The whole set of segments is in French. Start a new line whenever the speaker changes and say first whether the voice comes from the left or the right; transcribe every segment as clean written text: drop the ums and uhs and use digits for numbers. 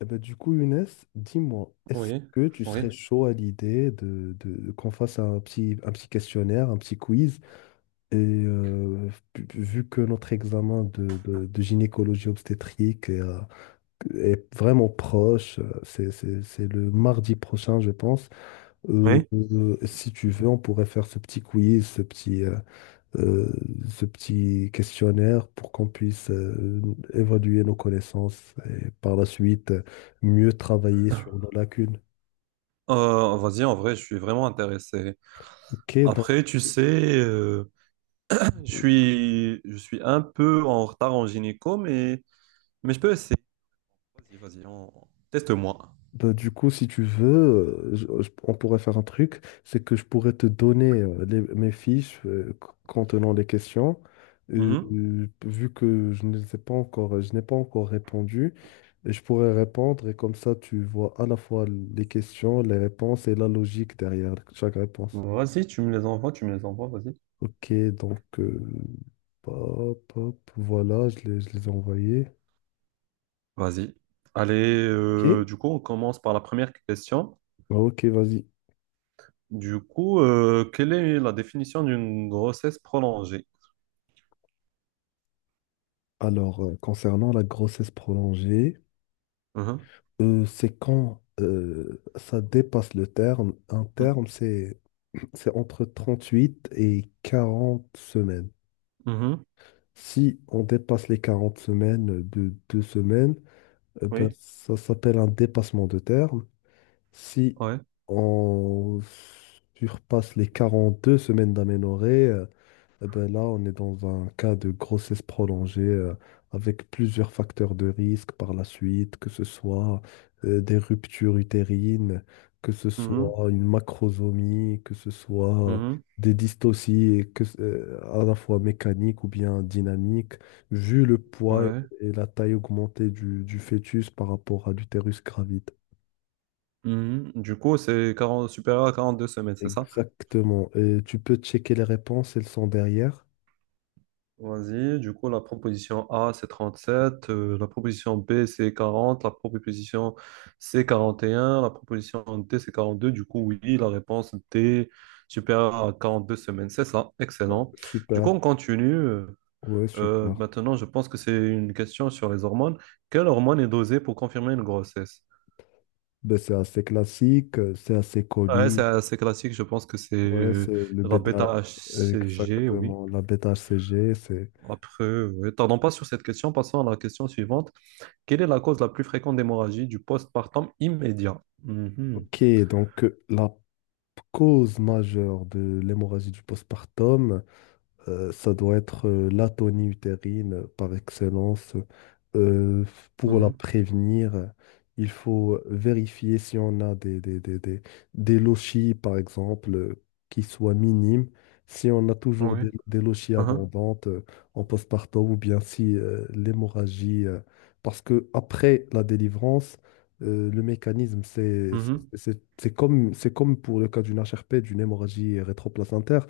left: Eh ben, du coup, Younes, dis-moi, est-ce
right: Oui,
left: que tu
right: oui.
left: serais chaud à l'idée qu'on fasse un petit questionnaire, un petit quiz? Et euh, vu que notre examen de gynécologie obstétrique est, est vraiment proche, c'est le mardi prochain, je pense.
right: Oui.
left: Si tu veux, on pourrait faire ce petit quiz, euh, ce petit questionnaire pour qu'on puisse évaluer nos connaissances et par la suite mieux travailler sur nos lacunes.
right: Vas-y, en vrai, je suis vraiment intéressé.
left: Ok,
right: Après,
left: donc
right: tu sais, je suis un peu en retard en gynéco, mais je peux essayer. Vas-y, vas-y, teste-moi.
left: bah, du coup, si tu veux, on pourrait faire un truc, c'est que je pourrais te donner mes fiches contenant les questions.
right: Mhm.
left: Vu que je ne sais pas encore, je n'ai pas encore répondu, et je pourrais répondre, et comme ça tu vois à la fois les questions, les réponses et la logique derrière chaque réponse.
right: Vas-y, tu me les envoies, vas-y.
left: Ok, donc hop, hop, voilà, je les ai envoyés.
right: Vas-y. Allez,
left: Ok.
right: du coup, on commence par la première question.
left: Ah, ok, vas-y.
right: Du coup, quelle est la définition d'une grossesse prolongée?
left: Alors, concernant la grossesse prolongée,
right: Mhm.
left: c'est quand ça dépasse le terme. Un
right: Mhm.
left: terme, c'est entre 38 et 40 semaines.
right: Mhm.
left: Si on dépasse les 40 semaines de 2 semaines, ben,
right: Oui,
left: ça s'appelle un dépassement de terme. Si
right: ouais.
left: on surpasse les 42 semaines d'aménorrhée, eh ben là, on est dans un cas de grossesse prolongée avec plusieurs facteurs de risque par la suite, que ce soit des ruptures utérines, que ce
right: Mhm.
left: soit une macrosomie, que ce soit
right: Mhm.
left: des dystocies à la fois mécaniques ou bien dynamiques. Vu le poids et
right: Ouais.
left: et la taille augmentée du fœtus par rapport à l'utérus gravite.
right: Mhm. Du coup, c'est 40 supérieur à 42 semaines, c'est ça?
left: Exactement. Et tu peux checker les réponses, elles sont derrière.
right: Vas-y. Du coup, la proposition A, c'est 37. La proposition B, c'est quarante. La proposition C, quarante et un. La proposition D, c'est 42. Du coup, oui, la réponse D, supérieure à 42 semaines, c'est ça.
left: Ouais,
right: Excellent. Du coup,
left: super.
right: on continue.
left: Ouais, super.
right: Maintenant, je pense que c'est une question sur les hormones. Quelle hormone est dosée pour confirmer une grossesse?
left: Ben, c'est assez classique, c'est assez
right: Ouais, c'est
left: connu.
right: assez classique. Je pense que c'est
left: Ouais. Mm. C'est le
right: la
left: bêta,
right: bêta-HCG, oui.
left: exactement, la bêta HCG, c'est...
right: Après, ouais, tardons pas sur cette question, passons à la question suivante. Quelle est la cause la plus fréquente d'hémorragie du postpartum immédiat? Mhm,
left: Ok, donc la cause majeure de l'hémorragie du postpartum, ça doit être l'atonie utérine par excellence. Euh, pour la
right: mhm,
left: prévenir, il faut vérifier si on a des lochies, par exemple, qui soient minimes. Si on a toujours
right: ouais,
left: des lochies
right: uhum,
left: abondantes en postpartum, ou bien si l'hémorragie, parce que après la délivrance, le mécanisme,
right: mhm,
left: c'est comme pour le cas d'une HRP, d'une hémorragie rétroplacentaire,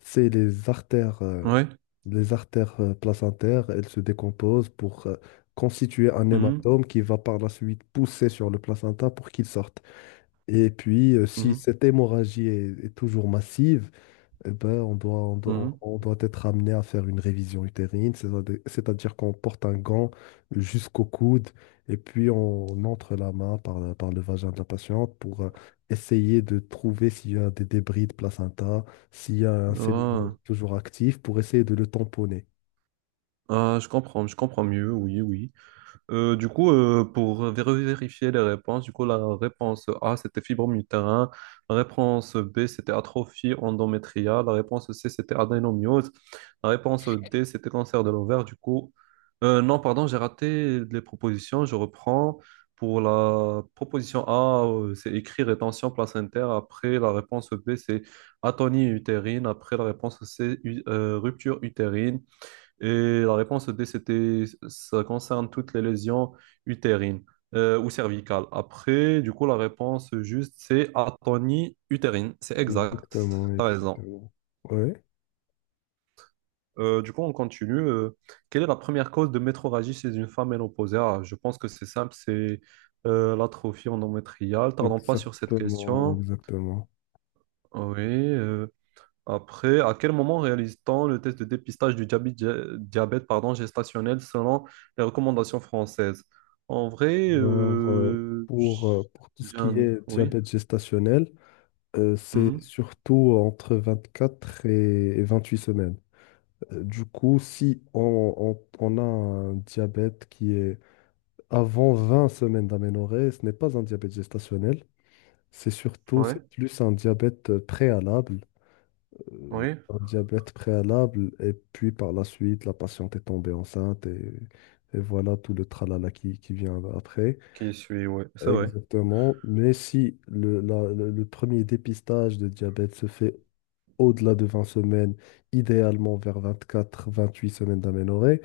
left: c'est
right: ouais,
left: les artères placentaires, elles se décomposent pour constituer un
right: mhm,
left: hématome qui va par la suite pousser sur le placenta pour qu'il sorte. Et puis, si
right: mhm,
left: cette hémorragie est toujours massive, eh ben,
right: mhm.
left: on doit être amené à faire une révision utérine, c'est-à-dire qu'on porte un gant jusqu'au coude et puis on entre la main par le vagin de la patiente pour essayer de trouver s'il y a des débris de placenta, s'il y a un cellulome toujours actif pour essayer de le tamponner.
right: Ah, ah, je comprends mieux, oui, oui. Pour vérifier les réponses, du coup, la réponse A, c'était fibrome utérin. La réponse B, c'était atrophie endométriale. La réponse C, c'était adénomyose. La réponse D, c'était cancer de l'ovaire. Du coup, non, pardon, j'ai raté les propositions. Je reprends. Pour la proposition A, c'est écrit rétention placentaire. Après, la réponse B, c'est atonie utérine. Après, la réponse C, rupture utérine. Et la réponse D, c'était, ça concerne toutes les lésions utérines ou cervicales. Après, du coup, la réponse juste, c'est atonie utérine. C'est exact.
left: Exactement,
right: T'as raison.
left: exactement. Oui,
right: Du coup, on continue. Quelle est la première cause de métrorragie chez une femme ménopausée? Ah, je pense que c'est simple, c'est l'atrophie endométriale. Tardons pas sur cette
left: exactement,
right: question.
left: exactement.
right: Oui. Après, à quel moment réalise-t-on le test de dépistage du diabète, pardon, gestationnel selon les recommandations françaises? En vrai,
left: Alors, pour tout ce
right: j'ai
left: qui
right: un...
left: est
right: Oui,
left: diabète gestationnel, c'est
right: mhm,
left: surtout entre 24 et 28 semaines. Du coup, si on, on a un diabète qui est avant 20 semaines d'aménorrhée, ce n'est pas un diabète gestationnel. C'est surtout,
right: ouais,
left: c'est plus un diabète préalable. Euh,
right: oui,
left: un diabète préalable, et puis par la suite, la patiente est tombée enceinte, et voilà tout le tralala qui vient après.
right: qui suit, ouais, c'est vrai.
left: Exactement. Mais si le, la- le premier dépistage de diabète se fait au-delà de 20 semaines, idéalement vers 24, 28 semaines d'aménorrhée,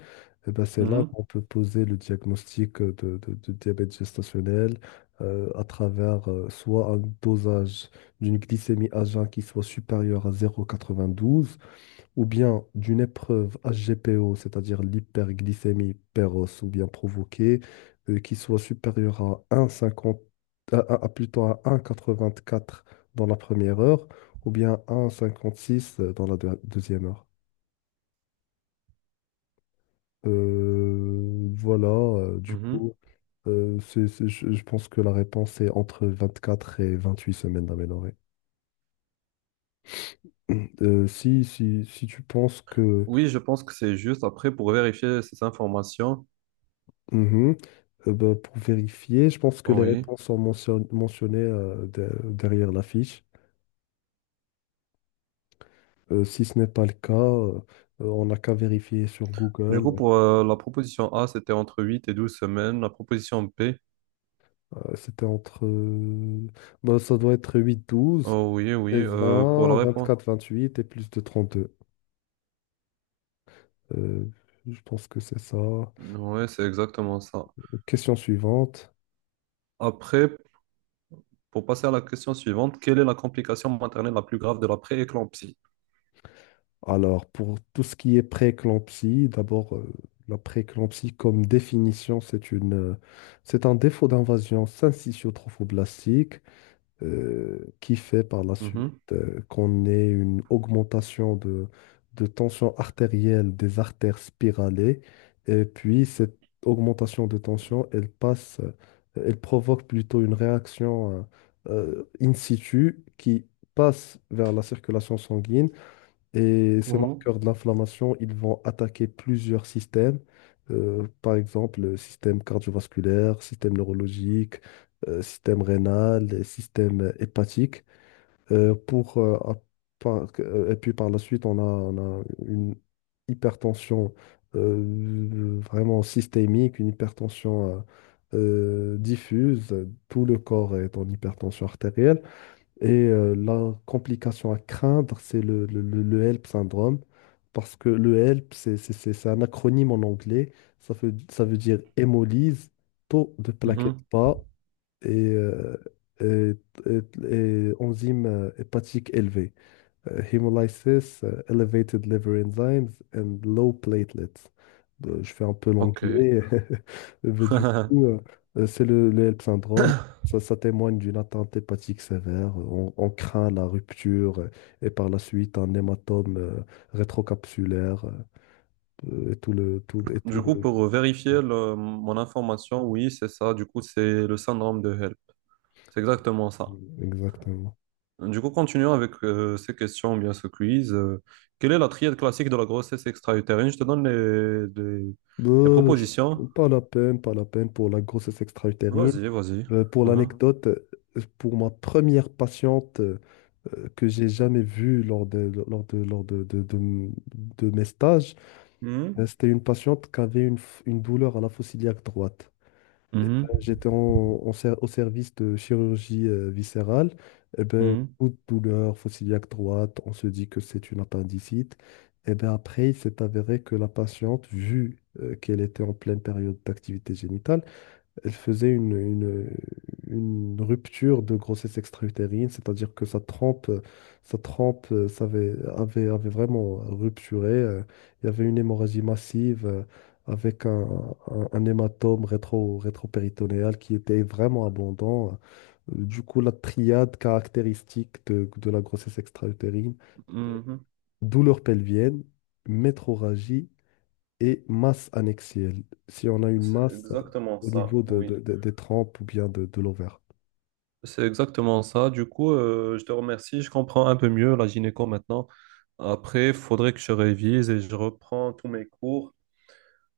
left: eh ben, c'est là
right: Mhm,
left: qu'on peut poser le diagnostic de diabète gestationnel à travers soit un dosage d'une glycémie à jeun qui soit supérieure à 0,92, ou bien d'une épreuve HGPO, c'est-à-dire l'hyperglycémie précoce ou bien provoquée, qui soit supérieure à 1,50, à plutôt à 1,84 dans la première heure, ou bien 1,56 dans la deuxième heure. Voilà.
right: mhm.
left: Je pense que la réponse est entre 24 et 28 semaines d'aménorrhée. Si tu penses que...
right: Oui, je pense que c'est juste après pour vérifier ces informations.
left: Mhm. Ben, pour vérifier, je pense que les
right: Oui.
left: réponses sont mentionnées derrière la fiche. Si ce n'est pas le cas, on n'a qu'à vérifier sur
right: Du coup,
left: Google.
right: pour la proposition A, c'était entre 8 et 12 semaines. La proposition P,
left: C'était entre... ben, ça doit être 8, 12,
right: oh oui, oui,
left: 16,
right: pour la
left: 20,
right: réponse.
left: 24, vingt-huit et plus de 32. Euh, je pense que c'est ça.
right: Oui, c'est exactement ça.
left: Question suivante.
right: Après, pour passer à la question suivante, quelle est la complication maternelle la plus grave de la pré-éclampsie?
left: Alors, pour tout ce qui est prééclampsie, d'abord, la prééclampsie comme définition, c'est une, c'est un défaut d'invasion syncytiotrophoblastique qui fait par la suite
right: Mhm,
left: qu'on ait une augmentation de tension artérielle des artères spiralées. Et puis, cette augmentation de tension, elle provoque plutôt une réaction in situ qui passe vers la circulation sanguine, et ces
right: mhm,
left: marqueurs de l'inflammation, ils vont attaquer plusieurs systèmes, par exemple le système cardiovasculaire, système neurologique, système rénal, et système hépatique. euh, pour, euh, à- et puis par la suite, on a une hypertension vraiment systémique, une hypertension diffuse. Tout le corps est en hypertension artérielle. Et la complication à craindre, c'est le HELP syndrome, parce que le HELP, c'est un acronyme en anglais, ça veut dire hémolyse, taux de plaquettes
right: mhm.
left: bas, et, euh, et, et enzyme hépatique élevé. Hémolysis, elevated liver enzymes and low platelets. Je fais un peu
right: Ok.
left: l'anglais. Mais du coup, c'est le HELP syndrome. Ça témoigne d'une atteinte hépatique sévère. On craint la rupture et par la suite un hématome rétrocapsulaire et tout le, tout, et tout
right: Du coup,
left: le...
right: pour vérifier mon information, oui, c'est ça. Du coup, c'est le syndrome de Hell. C'est exactement ça.
left: Exactement.
right: Du coup, continuons avec ces questions, ou bien ce quiz. Quelle est la triade classique de la grossesse extra-utérine? Je te donne les
left: Ben, je-
right: propositions.
left: Pas la peine, pas la peine pour la grossesse extra-utérine.
right: Vas-y, vas-y.
left: Ben, pour
right: Mhm.
left: l'anecdote, pour ma première patiente que j'ai jamais vue lors de, lors de, lors de m- de mes stages,
right: Mhm.
left: c'était une patiente qui avait une douleur à la fosse iliaque droite. J'étais en, au service de chirurgie viscérale, et ben,
right: Mhm,
left: coup de douleur fossiliaque droite, on se dit que c'est une appendicite. Et ben après, il s'est avéré que la patiente, vu qu'elle était en pleine période d'activité génitale, elle faisait une rupture de grossesse extra-utérine, c'est-à-dire que sa trempe avait vraiment rupturé. Il y avait une hémorragie massive avec un, un hématome rétro, rétropéritonéal qui était vraiment abondant. Du coup, la triade caractéristique de la grossesse extra-utérine,
right: mhm,
left: c'est
right: mhm.
left: douleur pelvienne, métrorragie et masse annexielle. Si on a une
right: C'est
left: masse
right: exactement
left: au
right: ça,
left: niveau
right: oui.
left: de des trompes ou bien de l'ovaire.
right: C'est exactement ça. Du coup, je te remercie. Je comprends un peu mieux la gynéco maintenant. Après, il faudrait que je révise et je reprends tous mes cours.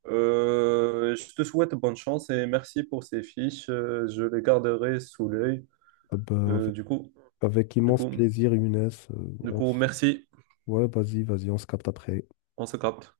right: Je te souhaite bonne chance et merci pour ces fiches. Je les garderai sous l'œil.
left: Ah bah,
right: Euh, du coup,
left: avec
right: du
left: immense
right: coup,
left: plaisir, Younes.
right: du
left: On s-
right: coup, merci.
left: Ouais, vas-y, on se capte après.
right: On se capte.